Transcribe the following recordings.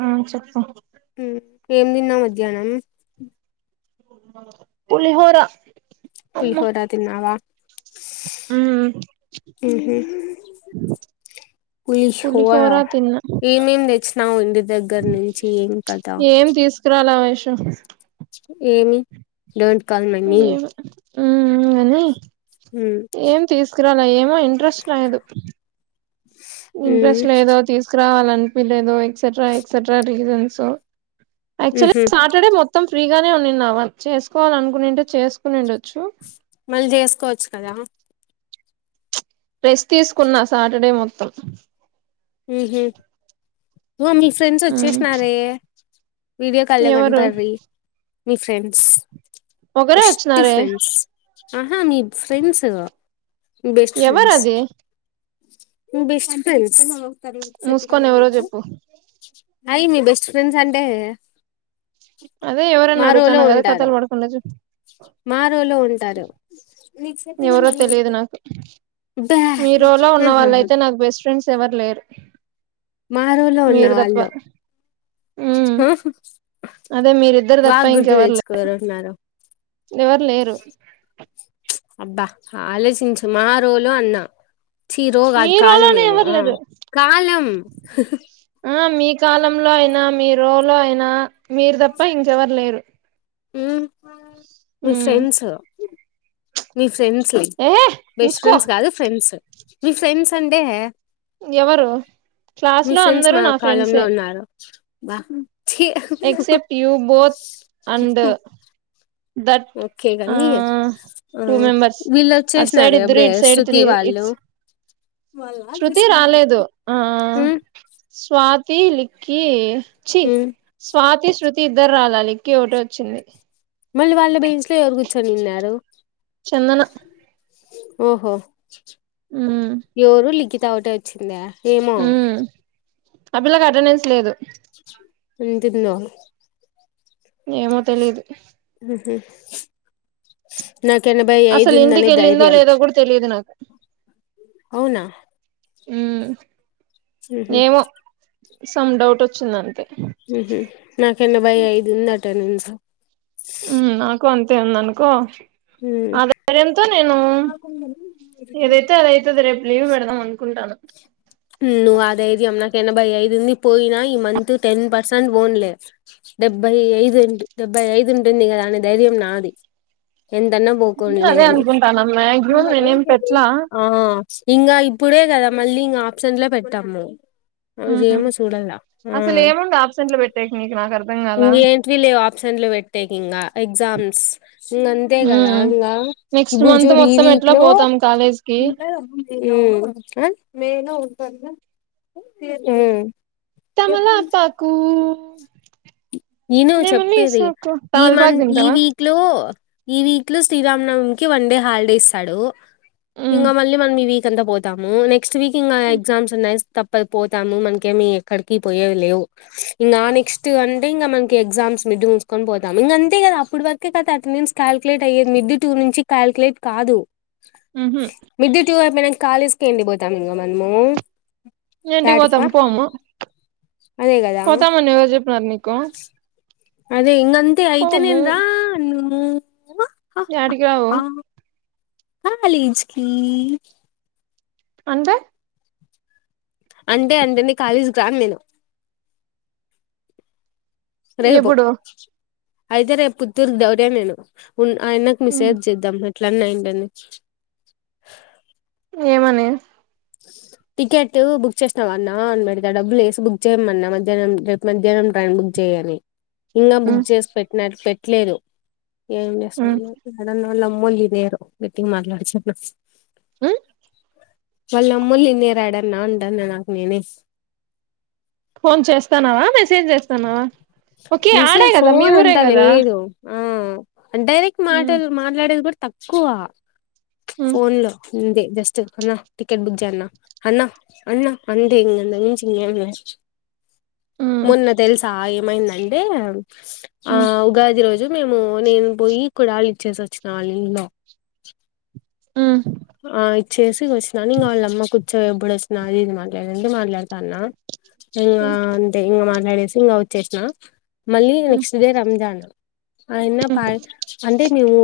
ఆ చెప్ప ఏం తిన్నాం మధ్యాహ్నం పులిహోరా పులిహోరా తిన్నావా ఉ ఉహు పులిహోర ఏమేం నచ్చినావు ఇంటి దగ్గర నుంచి ఏం కదా చెఫ్స్ కి ఏమి డోట్ కాల మీ ఉ ఉ గాని ఏం తీసుకురాలి ఏమో ఇంట్రెస్ట్ లేదు ఇంట్రెస్ట్ లేదో తీసుకురావాల అనిపలేదు ఎక్సెట్రా ఎక్సెట్రా రీజన్స్ యాక్చువల్లీ ఉహు సాటర్డే మొత్తం ఫ్రీగానే ఉందవా చేసుకోవాల అనుకునింటే చేసుకుని ఉండొచ్చు వాళ్ళ చేసుకోవచ్చు కదా రెస్ట్ తీసుకున్నా సాటర్డే మొత్తం ఉహ మీ ఫ్రెండ్స్ ఉమ్ వచ్చేసినారే వీడియో కాలే ఎవరు కనిపడీ మీ ఫ్రెండ్స్ ఒకరే బెస్ట్ వచ్చినారే ఫ్రెండ్స్ ఆహా మీ ఫ్రెండ్స్ బెస్ట్ ఫ్రెండ్స్ ఎవరది బెస్ట్ ఫ్రెండ్స్ మూసుకొని ఎవరో చెప్పు అయి మీ బెస్ట్ ఫ్రెండ్స్ అంటే అదే ఎవరనా అడుగుతానగ అదే కథాల్ పడకుండా చెప్పు మా రోలు ఉంటారు ఎవరో తెలియదు నాకు బ్యా మీ రోలో హహహ ఉన్నవాళ్ళైతే నాకు బెస్ట్ ఫ్రెండ్స్ ఎవరు లేరు మారో లో మీరు తప్ప ఉన్నవాళ్ళు ఉమ్ ఉ హు అదే మీరిద్దరు తప్ప గుర్తు ఇంకెవరు తెచ్చుకోరున్నారు ఎవరు లేరు అబ్బా ఆలోచించు మా రోలు అన్న మీ చీరోగాదు రోలోనే కాలమేమో ఎవరు ఆ లేరు కాలం ఆ మీ కాలంలో అయినా మీ రోలో అయినా మీరు తప్ప ఇంకెవరు లేరు మ్మ్ మీ ఉమ్ ఫ్రెండ్స్ మీ ఫ్రెండ్స్ ఏహే బెస్ట్ మూసుకో ఫ్రెండ్స్ కాదు ఫ్రెండ్స్ మీ ఫ్రెండ్స్ అంటే ఎవరు క్లాస్ మీ లో ఫ్రెండ్స్ అందరూ మా నా కాలంలో ఫ్రెండ్సే ఉన్నారు ఛీ except you but and that okay ఆ కాని టూ మెంబర్స్ వీళ్ళు అట్ సైడ్ వచ్చేసినారు ఇది అప్పుడే ఇట్ సైడ్ శృతి ఇ వాళ్ళు ఇట్స్ నో సౌండ్ శృతి రాలేదు ఆ మ్మ్ స్వాతి లిక్కకి చి మ్మ్ స్వాతి శ్రతి ఇద్దరు రాలే లిక్కి ఒకటి వచ్చింది మళ్ళీ వాళ్ళ బెంచ్ లో ఎవరు కూర్చొని విన్నారు చందన ఓహో ఉమ్ ఎవరు లిఖిత అ ఒకటే వచ్చింద ఏమో ఉమ్ ఆ పిల్లలకు అటెండెన్స్ లేదు ఏం తిన్నావ్ ఏమో తెలిదు ఉహు నాకేనభై ఐదు అసలు ఇంటికి ఉందని వెళ్ళిందో ధైర్యం, లేదో కూడా తెలియదు నాకు అవునా ఉమ్ ఉహు ఏమో సమ్ డౌట్ వచ్చిందంతే ఉహు నాకేనభై ఐదు ఉందట నింస తేందనుకో ఉమ్ ఆ ధైర్యంతో నేను ఏదైతే అదైతది రేపు లీవ్ పెడదాం అనుకుం టానా నువు ఆ ధైర్యం నా ఎనభై ఐదుంది పోయినా ఈ మంత్ టెన్ పర్సెంట్ ఓన్లే డెబ్బై ఐదు డెబ్ ఐదు ఉంటుంది కదా అనే ధైర్యం నాది ఎంతన్నా పోకోన్లే అదే అని అనుకుంటాను మాక్సిమం నేనేం పెట్లా ఆ ఇంగ ఇప్పుడే కదా మళ్ళీ ఇంగ ఆప్సెంట్లే పెట్టమ్ మేమ్ ఉమ్ ఓజేమ్ చూడల్లా అసలు ఏముంది ఆబ్సెంట్లు పెట్టేకి నీకు నాకు అర్థం కాల ఇంగ ఎంట్వి లేవ్ ఆప్సెంట్లు పెట్టేకింగ ఎగ్జామ్స్ ఇంగ తే కదా ఇంగా నెక్స్ట్ ఇప్పుడు మంత్ చూడు ఈ మొత్తం ఎట్లా వీక్లో పోతాం కాలేజ్ కి ఉమ్ అ ఉమ్ తమలాపాకు యిను చెప్పేది సోకు ఈ తమలపాకు మంత్ ఈ తింటావా వీక్ లో ఈ వీక్ లో శ్రీరామనవమి కి వన్ డే హాలిడే ఇస్తాడు ఉమ్ ఇంగ మళ్ళీ మనం ఈ వీక్ అంతా పోతాము నెక్స్ట్ వీక్ ఇంకా ఎగ్జామ్స్ ఉన్నాయి తప్ పద్ పోతాము మనకేమి ఎక్కడికి పోయేవి లేవు ఇంగా నెక్స్ట్ అన్ టే ఇంగ మనకి ఎగ్జామ్స్ మిడ్ ఉంచుకొని పోతాము ఇంగంతే కదా అప్పుటివరకే కదా అటెండెన్స్ కల్క్లేట్ అయ్యేది మిడ్ టూ నుంచి కల్క్లేట్ కాదు ఊహూ టూ ఏమైన కాలేజ్స్కి ఎండిపోతాము ఇంగ మనము మీ ఇంటికి యాటికిపా పోతము పోమ్మా అదే కదా పోతమని ఎవర్జెప్పినార్ నీకు అదే ఇంగంతే అయితే నేన్ రాను ఎడికి రావు కాలేజ్కి అంటే అంటే అంటే నీ కాళేజ్ కి రాను నేను రేపు ఎప్పుడు అయితే రేపుత్తూర్కి డౌటే నేను ఉన్ ఆయనకు మీసేజ్ చేద్దాం ఇట్లన్నయిండని ఏమని టికెట్ బుక్ చేసినావా అన్నా అని పెడతా, డబ్బులేసి బుక్ చేయమన్నా మధ్యాహ్నం రేపు మధ్యాహ్నం ట్రైన్ బుక్ చేయ్ గని ఇంగ బుక్ ఉమ్ చేసి పెట్టినా పెట్లేదు ఏం ఉమ్ చేస్తామో యాడన్న వాళ్ళమ్మోల్లీదేరు గట్టిగా మాట్లాడోచ్చన్న ఉమ్ వాళ్ళమ్మోలిన్నేరాడన్నా అంటాన్న నాక్ నేనే ఫోన్ చేస్తాన్నావా మెసేజ్ చేస్తాన్నావా ఓకే మిసే ఆడే కదా మీ ఫోన్ ఊరే అంతా కదా లేదు ఆ అంటే నీక్ ఉమ్ మాటల్ మాట్లాడేది కూడా తక్కువ, ఉమ్ ఫోన్ లో ఇందే జస్టు అనా టికెట్ బుక్ చేయ్యన్నా అన్నా అన్నా అంటే ఇంగ [unintelligible] ఉమ్ మొన్న తెలుసా ఏమైందంటే, ఆ ఉమ్ ఉగాది రోజు మేము నేను పోయి కూడాలు ఇచ్చేసి వచ్చినా వాళ్ళ ఇండ్లో ఉమ్ ఆ ఇచ్చేసి వచ్చినాను ఇంగ వాళ్ళమ్మ కూర్చో ఎప్పుడు వచ్చిన అది ఇది మాట్లాడింది మాట్లాడతాన్నా ఇంగ ఉమ్ అంతే ఇంగ మాట్లాడేసి ఇంగ వచ్చేసిన మళ్ళీ నెక్స్ట్ డే రంజాన్ అయన్న ఉమ్ పా అంటే మేము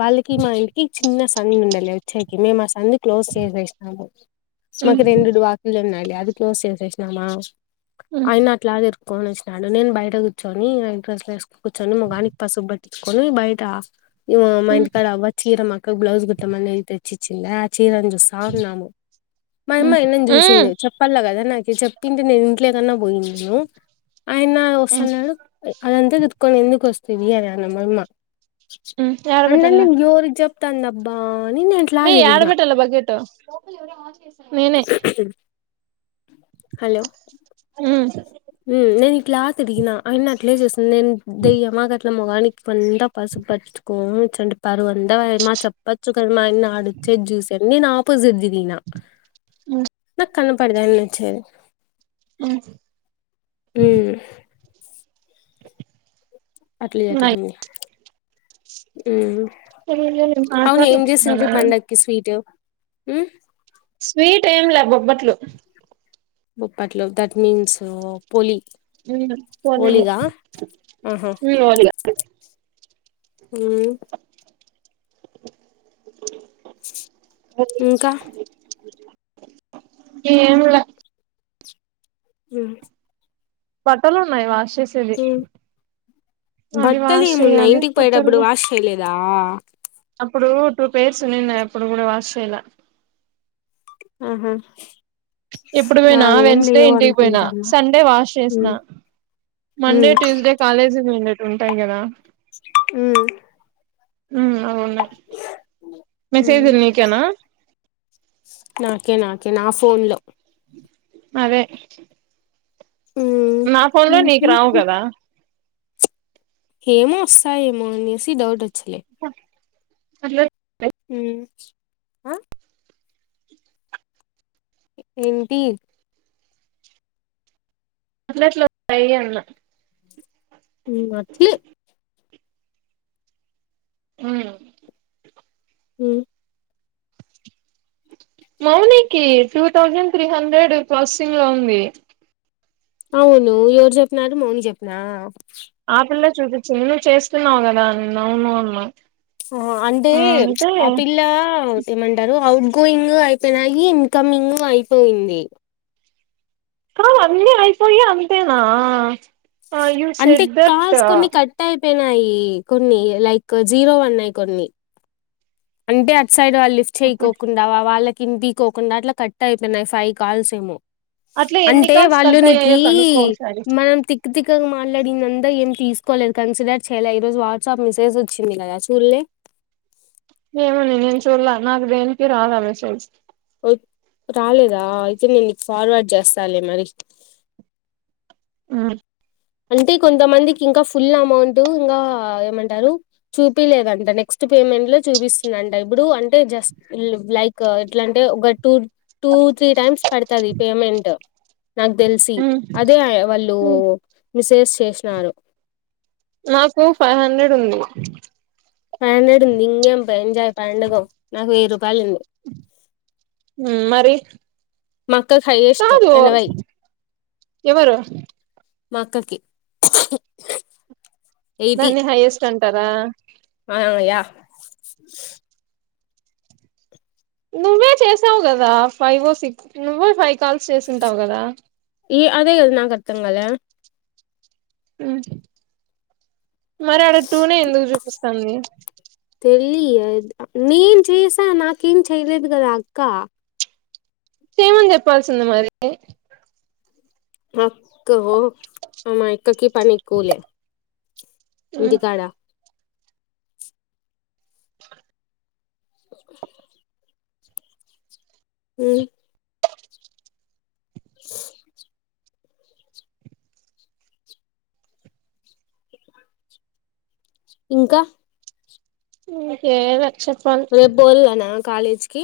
వాళ్ళకి మా ఇంటికి ఇచ్ చిన్న సందు ఉండలే వచ్చేకి మేము ఆ సందు క్లోజ్ చేసేసినాము మాకు ఉమ్ రెండు వాకిలు ఉన్నాయి లే అది క్లోజ్ చేసేసినామా ఉమ్ ఆయన్న అట్లా తిరుకోని వచ్చినాడు నేను బయట కూర్చొని నైట్ డ్రెస్ ఎస్ కూర్చొని మోగనికి పసుపు పాటించుకొని బయట ఇగో మా ఉమ్ ఇంటి కాడ అవ్వ చీర మా ఒక బ్లౌజ్ కుట్టమని తెచ్చిచ్చిందచ్ చీరన్ని చూస్తా ఉన్నాము మా అమ్మా ఉమ్ ఆయన్న న్ని చూసింది ఉమ్ చెప్పల్లా కదా నాకి యి చెప్పింటే నేను ఇంట్లో కన్నా పోయిందును ఆయన్న ఉమ్ వస్తున్నాడు అదంతా తిరుగుకొని ఎందుకు వస్తువి అని అన మాయమ్మ ఉమ్ యాడబెట్టల్ల అందరిని ఎవరికీ చెప్తాంది అబ్బా అని నే మే యాడ పెట్టాలా బకెటు నేనే హలో ఉమ్ హ్మ్ నేను ఇట్లా తిరిగిన ఆయన్న అట్లే చూసిన్ నేను దెయ్యమా కట్ల మోగాని పసుపు అంత పసుపు పాటించుకొని కూర్చోంటి పరువు అంత పాయ మా చెప్పచు కదా మా అయన్న ఆడ వచ్చేది చూసినా నేను ఆపోజిట్ తిరిగిన ఉమ్ న కనపడదు అయన్న వచ్చేది అ హ్మ్ అట్ల ఉన్నాయి జరిగింది హ్మ్ అవును ఏం చేసింరి పండగకి స్వీట్ హ్మ్ స్వీట్ ఏం లే బొబ్బట్లు బొబ్బట్లు దాట్ మీన్స్ పోలి హ్మ్ పోలీలు పోలిగా హ్మ్ ఓలిగా హ్మ్ ఇంకా ఏం లా హ్మ్ బట్టలు ఉన్నాయి వాష్ చేసేది ఉమ్ అది బట్టలు వాష్ ఏమున్నాయి చేయాలి ఇంటికి పోయేటప్పుడు కుత్తరుగు వాష్ చేయలేదా అప్పుడు టూ పేర్స్ ఉనినాయ్ అప్పుడు కూడా వాష్ చేయాలా ఆహా ఇప్పుడు పోయినా నావేం వెన్స్డే లేవు ఇంటికి పోయినా అనుకుంటాన్న సండే వాష్ చేసినా ఉమ్ మండే ఉమ్ ట్యూస్డే కాలేజ్ పోయిండేవి ఉంటాయి కదా హ్మ్ హ్మ్ అవి ఉన్నాయ్ మెసేజ్ ఉమ్ లు నికేనా ఎ నా ఫోన్ లో అవె ఉమ్ నా ఫోన్ లో నీకు ఉహు రావు కదా ఏమో వస్తాయేమో అనేసి డౌట్ వచ్చింది అట్లే పె హ్మ్ అ ఏంటి అట్ల ఎట్ల ఉంటాయి అన్న హ్మ్ అట్లే మ్మ్ మ్మ్ మౌనీకి two thousand three hundred crossing లో ఉంది అవును ఎవరు చెప్పనారు మౌని చెప్పనా చూించ్ చేస్తున్నావు కదా న అవును అవును ఆ అంటే ఆ పిల్ల ఏమంటారు అఔట్ గోయింగ్ అయిపోయినాయి ఇన్కమింగ్ అయిపోయింది కా అన్నీ అయిపోయి అంతేనా యూ అంటే సెడ్ దట్ కాల్స్ కొన్ని కట్టాయి యినాయి కొన్ని లైక్ జీరో వన్నాయి కొన్ని అంటే అటు సైడ్ వాళ్ళు లిఫ్ట్ ఓకే చేయకోకుండావా వాళ్ళకి కింది కోక దడాట్లా కట్ అయిపోయియి ఫైవ్ కాల్స్ ఏమో అట్లా ఎన్ని అంటే కాల్స్ కట్ వాళ్ళునికి అయ్యాయో కనుక్కో ఒకసారి మనం తిక్ తక్ మాట్లాడింద అంతా ఏం తీసుకోలేదు కన్సిడర్ చేయాల ఈ రోజు వాట్సాప్ మెసేజ్ వచ్చింది కదా చూల్లే ఏమని నేను చూల్ నాకు దేనికి రాాలనే సల్ రాలేదా అయితే నేను ఫార్వర్డ్ చేస్తాను మరి ఆ అంటే కొంతమందికి ఇంకా ఫుల్ అమౌంట్ ఇంకా ఏమంటారు చూపిలేదంట నెక్స్ట్ పేమెంట్ లో చూపిస్తుందింట ఇప్పుడు అంటే జస్ట్ లైక్ ఎట్లా అంటే ఒక టూ టూ త్రీ టైమ్స్ పడుతుది పేమెంట్ నాకు తెలిసి అదే వాళ్ళు మిసేజ్ చేసినారు నాకు ఫైవ్ హండ్రెడ్ ఉంది పండడు నింగేంజాయి పండగం నాకు వేరు మరి మక్క కై ఇష్టం కాదు ఎనవై ఎవరు మక్కకి నన్నే హైయెస్ట్ అంటారా అయ నువ్వే చేసావు కదా ఫైవ్ ఓ సిక్స్ నువ్వే ఫైవ్ కాల్స్ చేసింటావు కదా ఏ అదే ఎదునా కతుంగ మరి ఆడ టూనే ఎందుకు చూపిస్తాంది తెలియ నేను చేసా నాకేం చెయలేదు కద అక్క సేమంది చెప్పాల్సింద మరి అక్క అమాయి క్కకి పనికు లే దగాడా మ్మ్మ్మ్ ఇంకా కే రక్షత్ రేపు బల్నా కాలేజ్ కి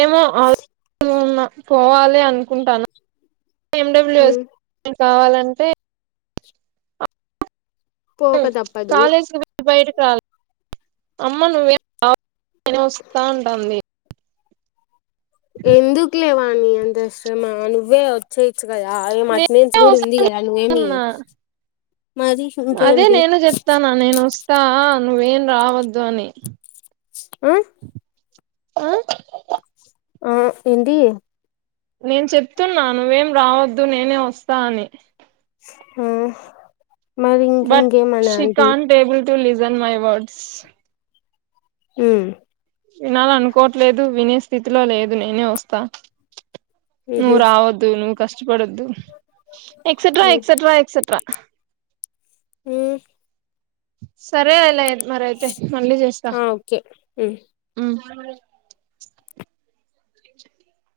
ఏమో ఆ పోవాలి అనుకుంటాను ఎడబ్ల్యూస్ ఉమ్, కావాలంటే పోక తప్పదు బయట అమ్మ నువ్వే వస్తా ఉంటుంది ఎందుకు లేవా నీ అంతాశ్రమా నువ్వే వచ్చేయి చ్చ కదా ఏం అట నుంచి నేనే కూడా ఉంది కదా నువ్వేమి వస్తాన్నా మరి అదే ఇంకేంటి నేను చెప్తాను నేను వస్తా నువ్వేం రావద్దు అని ఆ ఆ ఆ ఏంటిీ నేను చెప్తున్నా నువ్వేం రావద్దు నేనే వస్తా అని ఆ మరి ఇంక బట్ ఇంకేమనా aunty she can't able to ిజన్ my words హ వినాల అనుకోవట్లేదు వినే స్థితిలో లేదు నేనే వస్తా ఉహు, నువర్వద్దు నువ కష్టపడద్దు ఎక్సెట్రా ఎక్సెట్రా ఎక్సెట్రా ఈ సరే అలా మరి అయితే మళ్ళీ చేస్తా ఆ ఓకే ఉమ్. అ